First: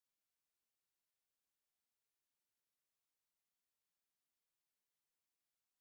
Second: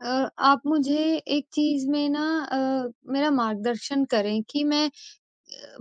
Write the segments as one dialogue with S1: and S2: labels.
S1: अ, आप मुझे एक चीज़ में ना अ, मेरा मार्गदर्शन करें कि मैं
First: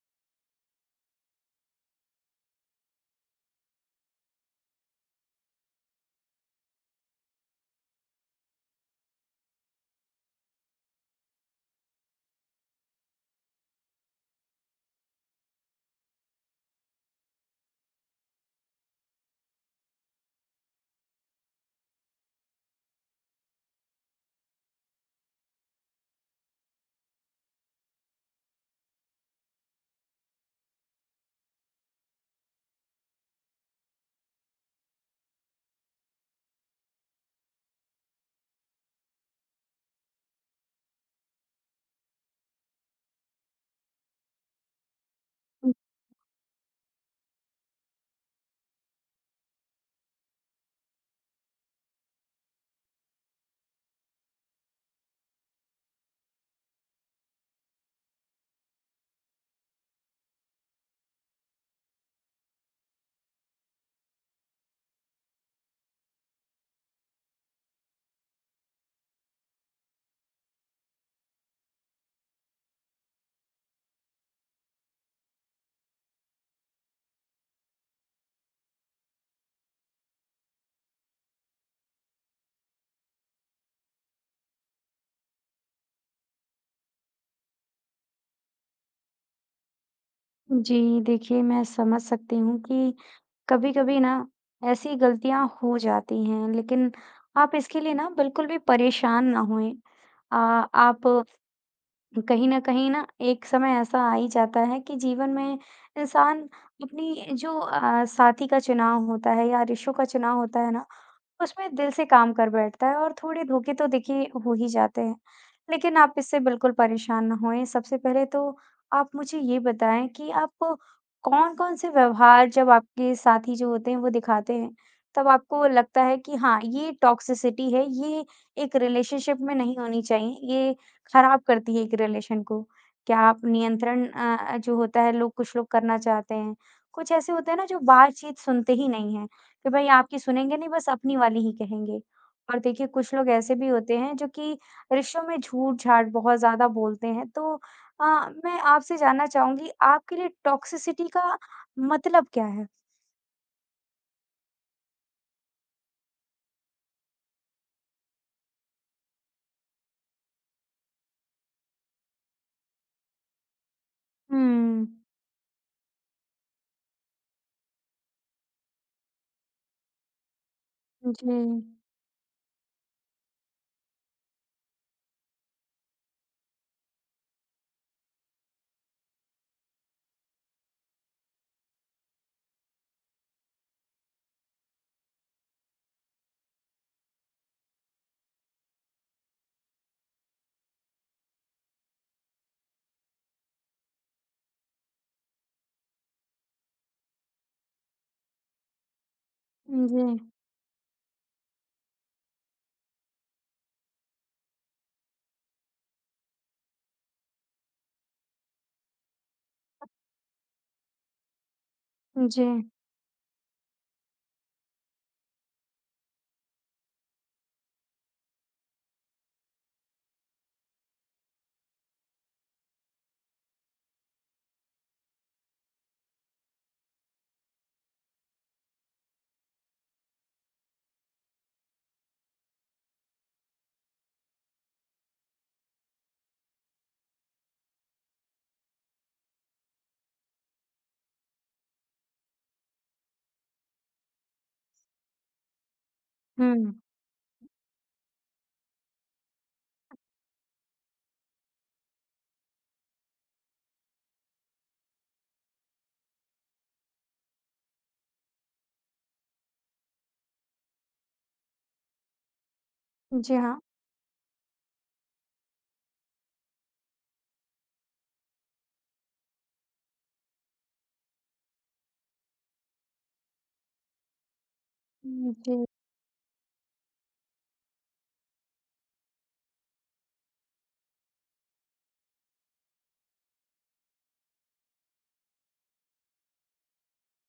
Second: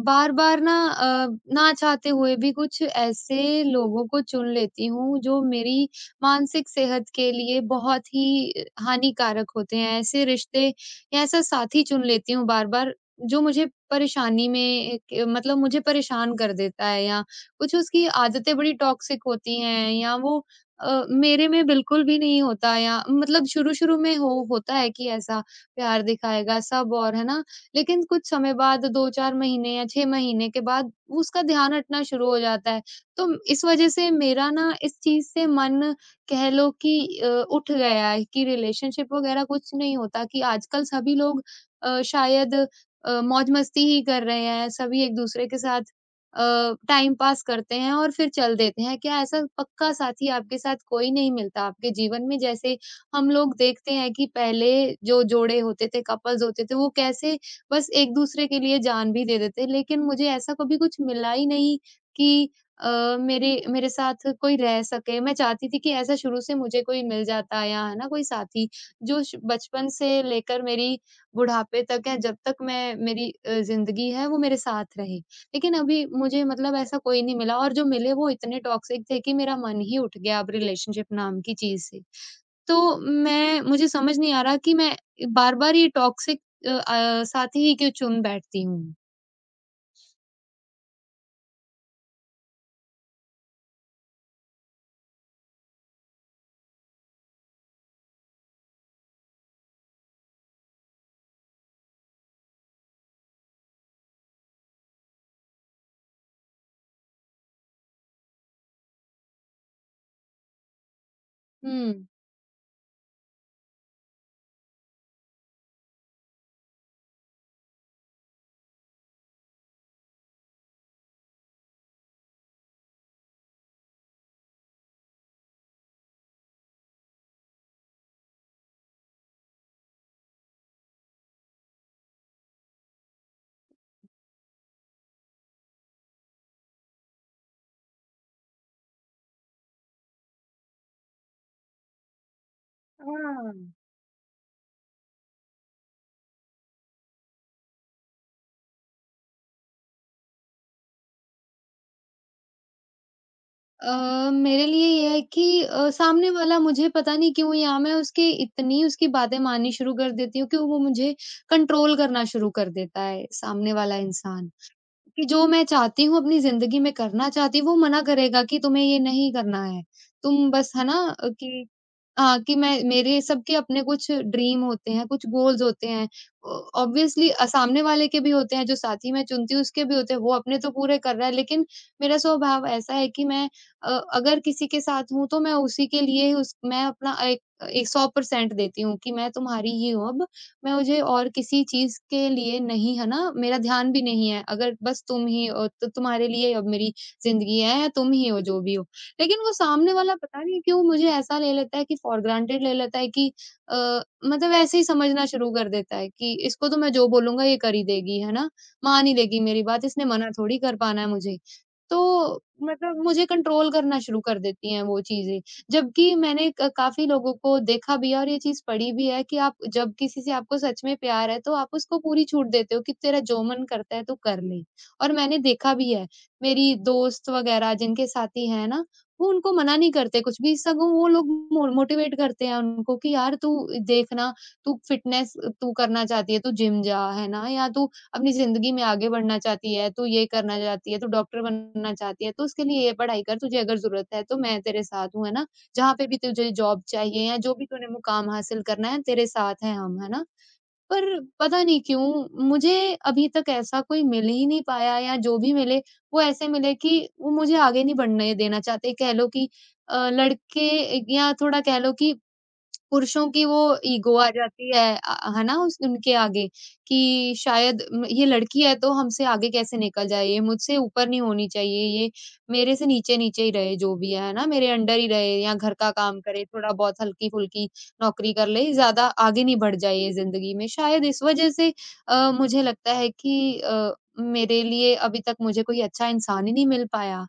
S1: बार-बार ना ना चाहते हुए भी कुछ ऐसे लोगों को चुन लेती हूँ जो मेरी मानसिक सेहत के लिए बहुत ही हानिकारक होते हैं। ऐसे रिश्ते या ऐसा साथी चुन लेती हूँ बार-बार जो मुझे परेशानी में एक मतलब मुझे परेशान कर देता है, या कुछ उसकी आदतें बड़ी टॉक्सिक होती हैं, या वो मेरे में बिल्कुल भी नहीं होता, या मतलब शुरू-शुरू में हो होता है कि ऐसा प्यार दिखाएगा सब और, है ना। लेकिन कुछ समय बाद 2-4 महीने या 6 महीने के बाद उसका ध्यान हटना शुरू हो जाता है। तो इस वज़ह से मेरा ना इस चीज़ से मन कह लो कि उठ गया है कि रिलेशनशिप वग़ैरह कुछ नहीं होता, कि आजकल सभी लोग शायद मौज-मस्ती ही कर रहे हैं, सभी एक-दूसरे के साथ अ, टाइम पास करते हैं और फिर चल देते हैं। क्या ऐसा पक्का साथी आपके साथ कोई नहीं मिलता आपके जीवन में? जैसे हम लोग देखते हैं कि पहले जो जोड़े होते थे, कपल्स होते थे, वो कैसे बस एक-दूसरे के लिए जान भी दे देते हैं। लेकिन मुझे ऐसा कभी कुछ मिला ही नहीं कि मेरे मेरे साथ कोई रह सके। मैं चाहती थी कि ऐसा शुरू से मुझे कोई मिल जाता, या है ना, कोई साथी जो श बचपन से लेकर मेरी बुढ़ापे तक, या जब तक मैं मेरी ज़िंदगी है, वो मेरे साथ रहे। लेकिन अभी मुझे मतलब ऐसा कोई नहीं मिला, और जो मिले वो इतने टॉक्सिक थे कि मेरा मन ही उठ गया अब रिलेशनशिप नाम की चीज़ से। तो मैं मुझे समझ नहीं आ रहा कि मैं बार-बार ये टॉक्सिक साथी ही क्यों चुन बैठती हूँ।
S2: जी, देखिए मैं समझ सकती हूँ कि कभी-कभी ना ऐसी गलतियाँ हो जाती हैं, लेकिन आप इसके लिए ना बिल्कुल भी परेशान ना होएँ। आप कहीं न कहीं ना एक समय ऐसा आ ही जाता है कि जीवन में इंसान अपनी जो साथी का चुनाव होता है या रिश्तों का चुनाव होता है ना, उसमें दिल
S1: हुँ।
S2: से काम कर बैठता है और थोड़े धोखे तो देखिए हो ही जाते हैं। लेकिन आप इससे बिल्कुल परेशान ना होएँ। सबसे पहले तो आप मुझे ये बताएँ कि आप कौन-कौन से व्यवहार जब आपके साथी जो होते हैं वो दिखाते हैं, तब आपको लगता है कि हाँ, ये टॉक्सिसिटी है, ये एक रिलेशनशिप में नहीं होनी चाहिए, ये खराब करती है एक रिलेशन को। क्या आप नियंत्रण जो होता है लोग कुछ लोग करना चाहते हैं? कुछ ऐसे होते हैं ना जो बातचीत सुनते ही नहीं कि भई आपकी सुनेंगे नहीं, बस अपनी वाली ही कहेंगे। और देखिए, कुछ लोग
S1: हाँ।
S2: ऐसे भी होते हैं जो कि रिश्तों में झूठ-झाट बहुत ज़्यादा बोलते हैं। तो अ, मैं आपसे जानना चाहूँगी, आपके लिए टॉक्सिसिटी का मतलब क्या है?
S1: मेरे लिए ये है कि सामने वाला मुझे पता नहीं क्यों, या मैं उसकी इतनी उसकी बातें माननी शुरू कर देती हूँ कि वो मुझे कंट्रोल करना शुरू कर देता है, सामने वाला इंसान।
S2: हुँ।
S1: कि जो मैं चाहती हूँ अपनी ज़िंदगी में करना चाहती हूँ, वो मना करेगा कि तुम्हें ये नहीं करना है। तुम बस है ना
S2: जी।
S1: कि हाँ, कि मैं मेरे सबके अपने कुछ ड्रीम होते हैं, कुछ गोल्स होते हैं। ओ ऑब्वियसली सामने वाले के भी होते हैं, जो साथी मैं चुनती हूँ उसके भी होते हैं, वो अपने तो पूरे कर रहा है, लेकिन मेरा स्वभाव ऐसा है कि मैं अगर किसी के साथ हूँ, तो मैं उसी के लिए ही उस मैं अपना एक एक 100% देती हूँ कि मैं तुम्हारी ही हूँ अब। मैं मुझे और किसी चीज़ के लिए नहीं है ना, मेरा ध्यान भी नहीं है, अगर बस तुम ही हो तो तुम्हारे लिए ही अब मेरी ज़िंदगी है, या तुम ही हो जो भी हो। लेकिन वो सामने
S2: जी।
S1: वाला पता नहीं क्यों मुझे ऐसा ले लेता है, कि फॉर ग्रांटेड ले लेता है, कि मतलब ऐसे ही समझना शुरू कर देता है कि इसको तो मैं जो बोलूँगा ये कर ही देगी, है ना? मान ही लेगी मेरी बात, इसने मना थोड़ी कर पाना है मुझे। तो
S2: जी।
S1: मतलब मुझे कंट्रोल करना शुरू कर देती हैं वो चीज़ें। जबकि मैंने क काफ़ी लोगों को देखा भी है, और ये चीज़ पढ़ी भी है कि आप जब किसी से आपको सच में प्यार है, तो आप उसको पूरी छूट देते हो कि तेरा जो मन करता है तू कर ले। और मैंने देखा भी है, मेरी दोस्त वग़ैरह जिनके साथी हैं ना, वो उनको मना नहीं करते कुछ भी, सगों वो लोग मो मोटिवेट करते हैं उनको कि यार तू देखना, तू फ़िटनेस तू करना चाहती है, तू जिम जा, है ना? या तू अपनी ज़िंदगी में आगे बढ़ना चाहती है, तू ये करना चाहती है, तू डॉक्टर बनना चाहती है, तो उसके लिए ये पढ़ाई कर, तुझे अगर ज़रूरत है तो मैं तेरे साथ हूँ, है ना? जहाँ पे भी तुझे
S2: हुँ।
S1: जॉब चाहिए, या जो भी तूने मुकाम हासिल करना है, तेरे साथ हैं हम, है ना? पर पता नहीं क्यों मुझे अभी तक ऐसा कोई मिल ही नहीं पाया, या जो भी मिले वो ऐसे मिले कि वो मुझे आगे नहीं बढ़ने देना चाहते। कह लो कि लड़के, या थोड़ा कह लो कि पुरुषों
S2: जी,
S1: की वो
S2: हाँ।
S1: ईगो आ जाती है, है ना, उस उनके आगे कि शायद म ये लड़की है तो हमसे आगे कैसे निकल जाए, ये मुझसे ऊपर नहीं होनी चाहिए, ये मेरे से नीचे-नीचे ही रहे जो भी है ना? मेरे अंडर ही रहे, या
S2: जी।
S1: घर का काम करे, थोड़ा-बहुत हल्की-फुल्की नौकरी कर ले, ज़्यादा आगे नहीं बढ़ जाए ये ज़िंदगी में। शायद इस वज़ह से मुझे लगता है कि मेरे लिए अभी तक मुझे कोई अच्छा इंसान ही नहीं मिल पाया।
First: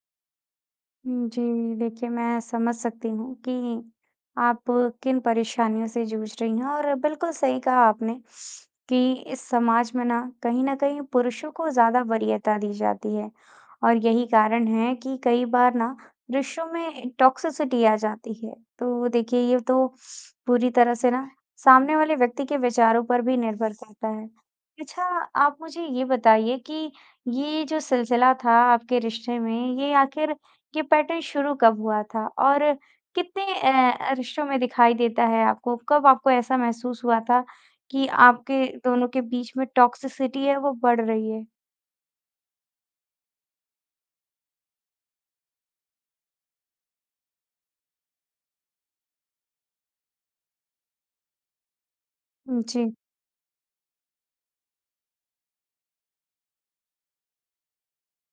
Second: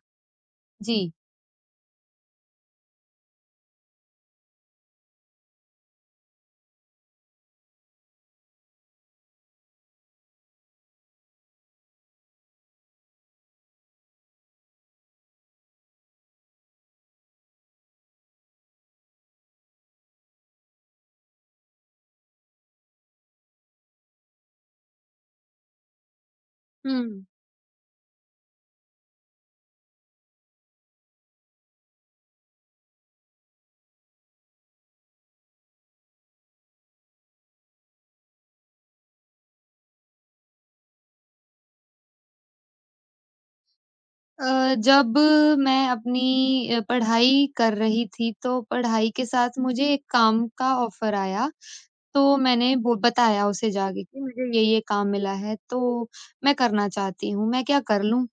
S1: जी।
S2: हुँ, जी। देखिए, मैं समझ सकती हूँ कि आप किन परेशानियों से जूझ रही हैं और बिल्कुल सही कहा आपने कि इस समाज में ना कहीं न कहीं पुरुषों को ज़्यादा वरीयता दी जाती है और यही कारण है कि कई बार ना रिश्तों में टॉक्सिसिटी आ जाती है। तो देखिए, ये तो पूरी तरह से ना सामने वाले व्यक्ति के विचारों पर भी निर्भर करता है। अच्छा, आप मुझे ये बताइए कि
S1: हुँ।
S2: ये जो सिलसिला था आपके रिश्ते में, ये आखिर ये पैटर्न शुरू कब हुआ था और कितने रिश्तों में दिखाई देता है आपको? कब आपको ऐसा महसूस हुआ था कि आपके दोनों के बीच में टॉक्सिसिटी है, वो बढ़ रही है?
S1: जब मैं अपनी पढ़ाई कर रही थी, तो पढ़ाई के साथ मुझे एक काम का ऑफ़र आया, तो मैंने
S2: जी।
S1: वो बताया उसे जाके कि मुझे ये-ये काम मिला है, तो मैं करना चाहती हूँ, मैं क्या कर लूँ?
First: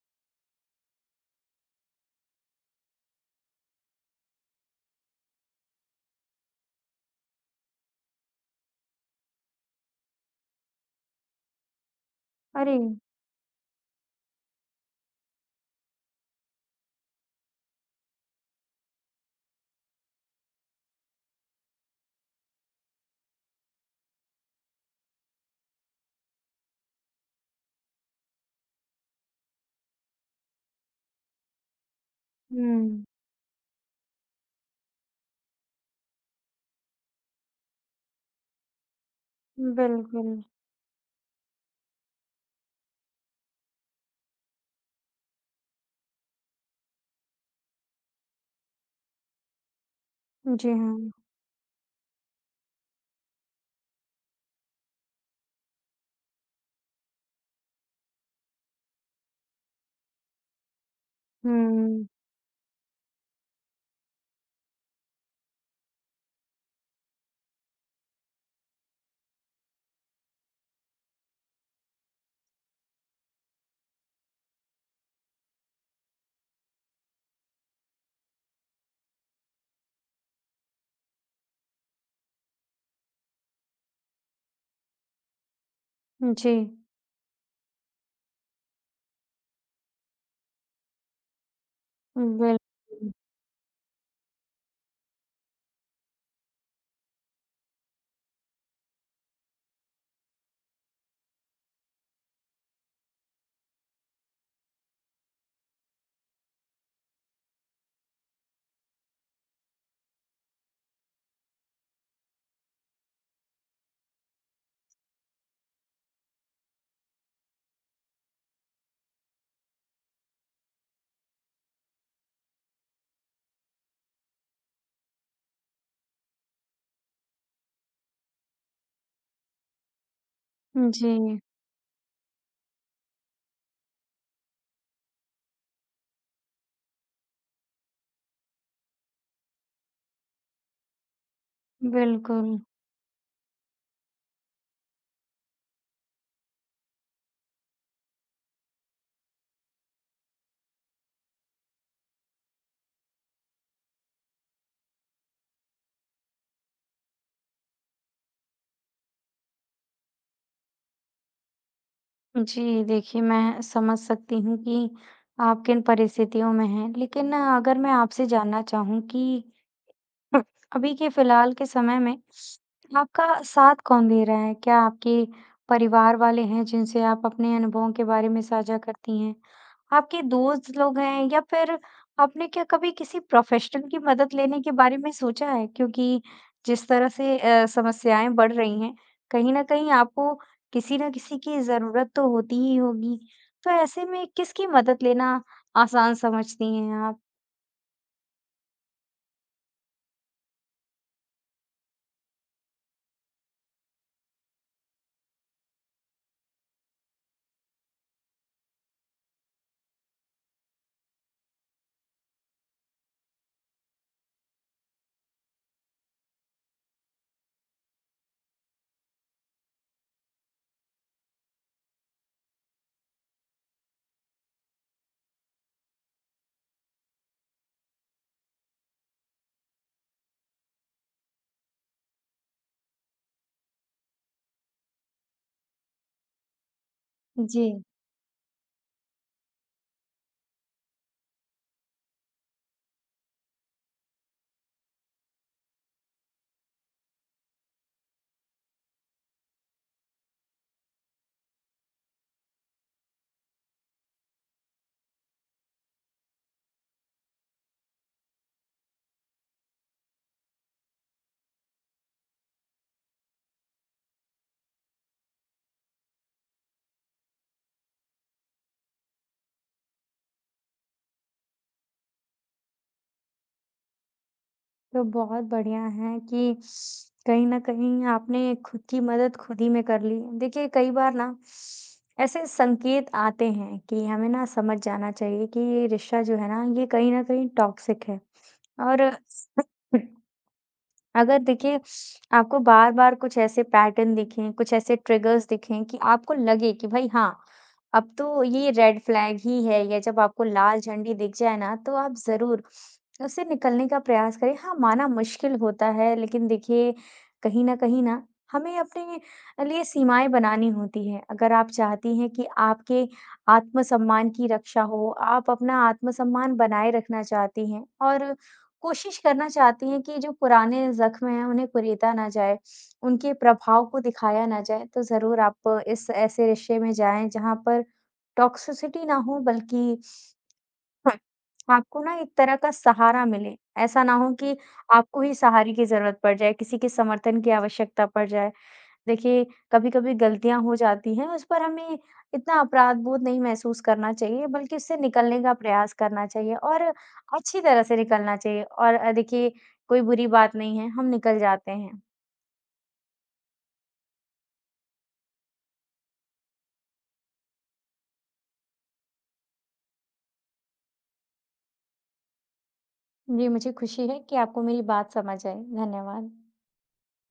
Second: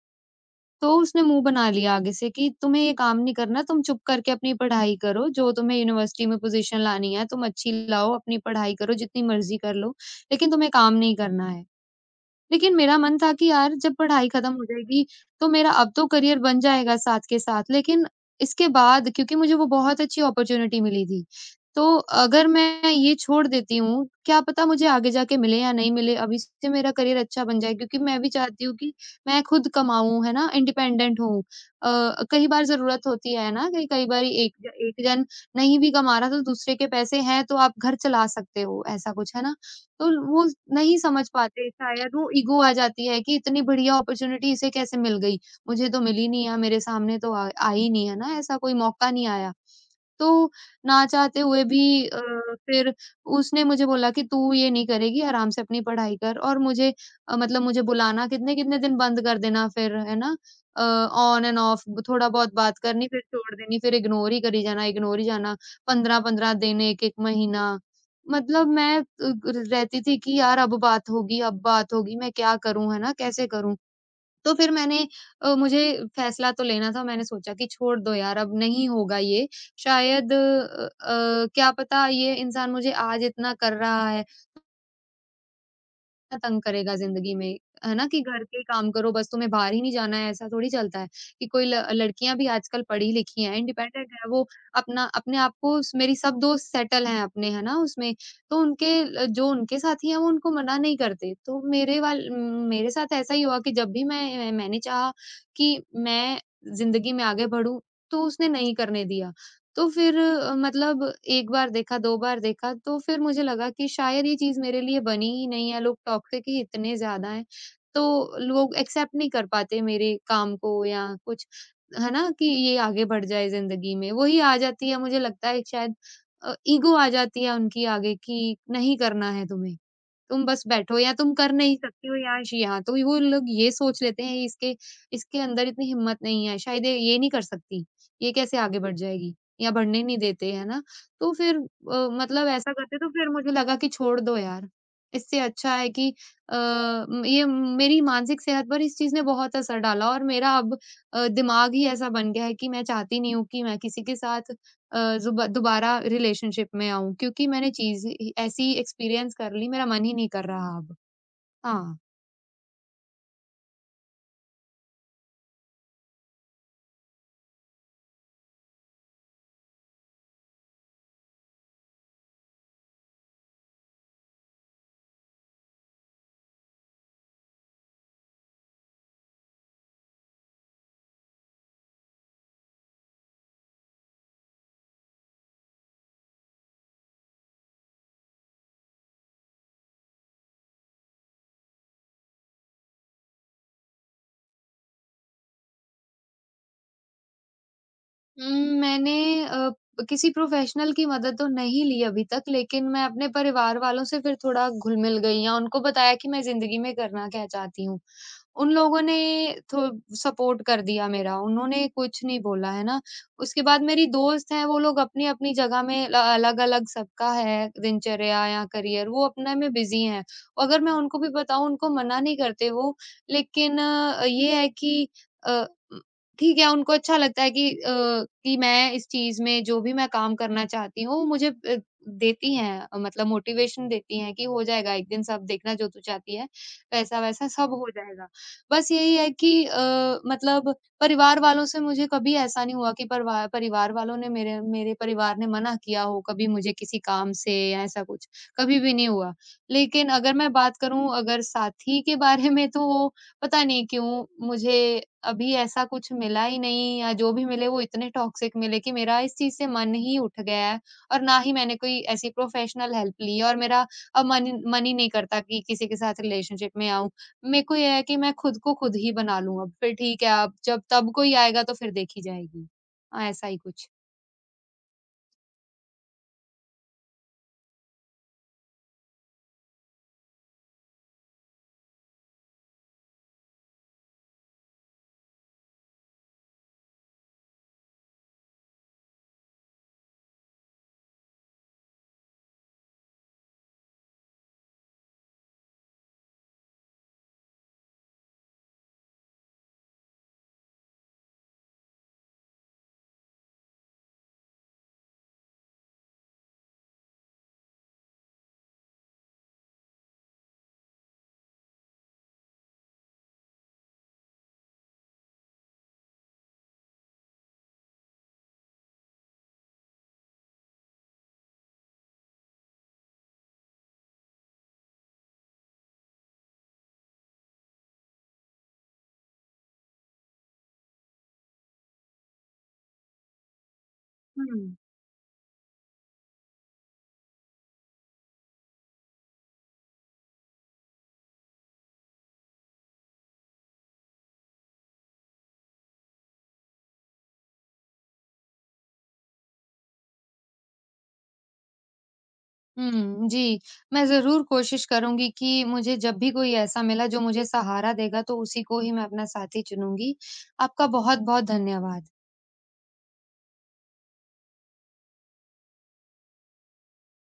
S1: तो उसने मुँह बना लिया आगे से कि तुम्हें ये काम नहीं करना, तुम चुप करके अपनी पढ़ाई करो, जो तुम्हें यूनिवर्सिटी में पोज़ीशन लानी है, तुम अच्छी लाओ, अपनी पढ़ाई करो, जितनी मर्ज़ी कर लो, लेकिन तुम्हें काम नहीं करना है। लेकिन
S2: अरे!
S1: मेरा मन था कि यार जब पढ़ाई खत्म हो जाएगी, तो मेरा अब तो करियर बन जाएगा साथ के साथ, लेकिन इसके बाद क्योंकि मुझे वो बहुत अच्छी अपॉर्च्युनिटी मिली थी, तो अगर मैं ये छोड़ देती हूँ, क्या पता मुझे आगे जाके मिले या नहीं मिले, अभी से मेरा करियर अच्छा बन जाए, क्योंकि मैं भी चाहती हूँ कि मैं खुद कमाऊँ, है ना? इंडिपेंडेंट हूँ। कई बार
S2: हुँ।
S1: ज़रूरत होती है ना कि कई बारी एक ज एक जन नहीं भी कमा रहा, तो दूसरे के पैसे हैं, तो आप घर चला सकते हो, ऐसा कुछ, है ना? तो
S2: बिल्कुल।
S1: वो नहीं समझ पाते, शायद वो ईगो आ जाती है कि इतनी बढ़िया अपॉर्च्युनिटी इसे कैसे मिल गई? मुझे तो मिली नहीं है, मेरे सामने तो आ आई नहीं है ना, ऐसा कोई मौका नहीं आया। तो
S2: जी हाँ।
S1: ना चाहते हुए भी अ, फिर उसने मुझे बोला कि तू ये नहीं करेगी, आराम से अपनी पढ़ाई कर, और मुझे मतलब मुझे बुलाना कितने-कितने दिन बंद कर देना फिर, है ना? ऑन एंड ऑफ
S2: हुँ।
S1: थोड़ा बहुत बात करनी, फिर छोड़ देनी, फिर इग्नोर ही करी जाना, इग्नोर ही जाना, 15-15 दिन, 1-1 महीना। मतलब मैं अ, ग रहती थी कि यार अब बात होगी, मैं क्या करूँ, है ना? कैसे करूँ? तो फिर मुझे फैसला तो लेना था, मैंने सोचा कि छोड़ दो यार अब नहीं होगा ये, शायद क्या पता ये इंसान मुझे आज इतना कर रहा है, ना
S2: जी।
S1: तंग करेगा ज़िंदगी में, है ना? कि घर के ही काम करो, बस तुम्हें बाहर ही नहीं जाना है, ऐसा थोड़ी चलता है कि कोई ल लड़कियाँ भी आजकल पढ़ी
S2: बिल्कुल।
S1: लिखी हैं, इंडिपेंडेंट हैं, वो अपना अपने आप को स मेरी सब दोस्त सेटल हैं अपने, है ना? उसमें तो उनके ल जो उनके साथी हैं वो उनको मना नहीं करते। तो मेरे साथ ऐसा ही हुआ कि जब भी मैंने चाहा कि मैं ज़िंदगी में आगे बढ़ूँ, तो उसने नहीं करने दिया। तो फिर मतलब एक बार देखा, 2 बार देखा, तो फिर मुझे लगा कि शायद ये चीज़ मेरे लिए बनी ही नहीं है, लोग टॉक्सिक ही इतने ज़्यादा हैं। तो लोग एक्सेप्ट नहीं कर पाते मेरे काम को या कुछ, है ना? कि ये आगे बढ़ जाए ज़िंदगी में। वही आ जाती है, मुझे लगता है शायद, ईगो आ जाती है उनकी आगे कि नहीं करना है तुम्हें, तुम बस बैठो, या तुम
S2: जी।
S1: कर नहीं सकती हो, या श यहाँ। तो वो लोग ये सोच लेते हैं इसके इसके अंदर इतनी हिम्मत नहीं है, शायद ये नहीं कर सकती, ये कैसे आगे बढ़ जाएगी? या बढ़ने नहीं देते, है ना? तो फिर मतलब
S2: बिल्कुल।
S1: ऐसा करते, तो फिर मुझे लगा कि छोड़ दो यार, इससे अच्छा है कि अ, म ये मेरी मानसिक सेहत पर इस चीज़ ने बहुत असर डाला, और मेरा अब दिमाग ही ऐसा बन गया है कि मैं चाहती नहीं हूँ कि मैं किसी के साथ अ, ज़ुबा दोबारा रिलेशनशिप में आऊँ, क्योंकि मैंने चीज़ ही ऐसी एक्सपीरियंस कर ली, मेरा मन ही नहीं कर रहा अब। हाँ।
S2: जी, देखिए मैं समझ सकती हूँ कि आप किन परिस्थितियों में हैं। लेकिन अगर मैं आपसे जानना चाहूँ कि अब अभी के फ़िलहाल के समय में आपका साथ कौन दे रहा है? क्या आपके परिवार वाले हैं जिनसे आप अपने अनुभवों के बारे में साझा करती हैं? आपके दोस्त लोग हैं या फिर आपने क्या कभी किसी प्रोफ़ेशनल की मदद लेने के बारे में सोचा है? क्योंकि जिस तरह से समस्याएँ बढ़ रही हैं, कहीं न कहीं आपको किसी न किसी की ज़रूरत तो होती ही होगी। तो ऐसे में किसकी मदद लेना आसान समझती हैं आप?
S1: उम, मैंने अ, किसी प्रोफ़ेशनल की मदद तो नहीं ली अभी तक, लेकिन मैं अपने परिवार वालों से फिर थोड़ा घुल-मिल गई, या उनको बताया कि मैं ज़िंदगी में करना क्या चाहती हूँ। उन लोगों ने थो सपोर्ट कर दिया मेरा, उन्होंने कुछ नहीं बोला, है ना? उसके बाद मेरी दोस्त हैं, वो लोग अपनी-अपनी जगह में ल अलग-अलग, सबका है दिनचर्या या करियर, वो अपने में बिज़ी हैं। अगर मैं उनको भी बताऊँ, उनको मना नहीं करते वो, लेकिन ये है कि अ, ठीक है, उनको अच्छा लगता है कि कि मैं इस चीज़ में जो भी मैं काम करना चाहती हूँ, मुझे देती हैं मतलब मोटिवेशन देती हैं कि हो जाएगा एक दिन सब, देखना जो तू चाहती है, वैसा-वैसा
S2: जी।
S1: सब हो जाएगा। बस यही है कि मतलब परिवार वालों से मुझे कभी ऐसा नहीं हुआ कि परवा परिवार वालों ने मेरे मेरे परिवार ने मना किया हो कभी मुझे किसी काम से या ऐसा कुछ, कभी भी नहीं हुआ। लेकिन अगर मैं बात करूँ अगर साथी के बारे में, तो वो पता नहीं क्यों मुझे अभी ऐसा कुछ मिला ही नहीं, या जो भी मिले वो इतने टॉक्सिक मिले कि मेरा इस चीज़ से मन ही उठ गया है, और ना ही मैंने कोई ऐसी प्रोफ़ेशनल हेल्प ली है, और मेरा अब मन मन ही नहीं करता कि किसी के साथ रिलेशनशिप में आऊँ। मेरे को ये है कि मैं खुद को खुद ही बना लूँ अब, फिर ठीक है अब जब तब कोई आएगा तो फिर देखी जाएगी। हाँ, ऐसा ही कुछ।
S2: तो बहुत बढ़िया है कि कहीं न कहीं आपने खुद की मदद खुद ही में कर ली। देखिए कई बार ना ऐसे संकेत आते हैं कि हमें ना समझ जाना चाहिए कि ये रिश्ता जो है ना ये कहीं न कहीं टॉक्सिक है और अगर देखिए आपको बार-बार कुछ ऐसे पैटर्न दिखें, कुछ ऐसे ट्रिगर्स दिखें कि आपको लगे कि भाई हाँ, अब तो ये रेड फ्लैग ही है या जब आपको लाल झंडी दिख जाए ना, तो आप ज़रूर उससे निकलने का प्रयास करें। हाँ, माना मुश्किल होता है लेकिन देखिए कहीं न कहीं ना हमें अपने लिए सीमाएँ बनानी होती हैं। अगर आप चाहती हैं कि आपके आत्मसम्मान की रक्षा हो, आप अपना आत्मसम्मान बनाए रखना चाहती हैं और कोशिश करना चाहती हैं कि जो पुराने ज़ख्म हैं, उन्हें कुरीदा ना जाए, उनके प्रभाव को दिखाया ना जाए। तो ज़रूर आप इस ऐसे रिश्ते में जाएँ, जहाँ पर टॉक्सिसिटी ना हो, बल्कि हाँ, आपको ना एक तरह का सहारा मिले। ऐसा ना हो कि
S1: हुँ।
S2: आपको ही सहारे की ज़रूरत पड़ जाए, किसी के समर्थन की आवश्यकता पड़ जाए। देखिए, कभी-कभी गलतियाँ हो जाती हैं, उस पर हमें इतना अपराध बोध नहीं महसूस करना चाहिए, बल्कि उससे निकलने का प्रयास करना चाहिए और अच्छी तरह से निकलना चाहिए और देखिए कोई बुरी बात नहीं है, हम निकल जाते हैं।
S1: हुँ, जी। मैं ज़रूर कोशिश करूँगी कि मुझे जब भी कोई ऐसा मिला जो मुझे सहारा देगा, तो उसी को ही मैं अपना साथी चुनूँगी। आपका बहुत-बहुत धन्यवाद।
S2: जी, मुझे खुशी है कि आपको मेरी बात समझ आई। धन्यवाद।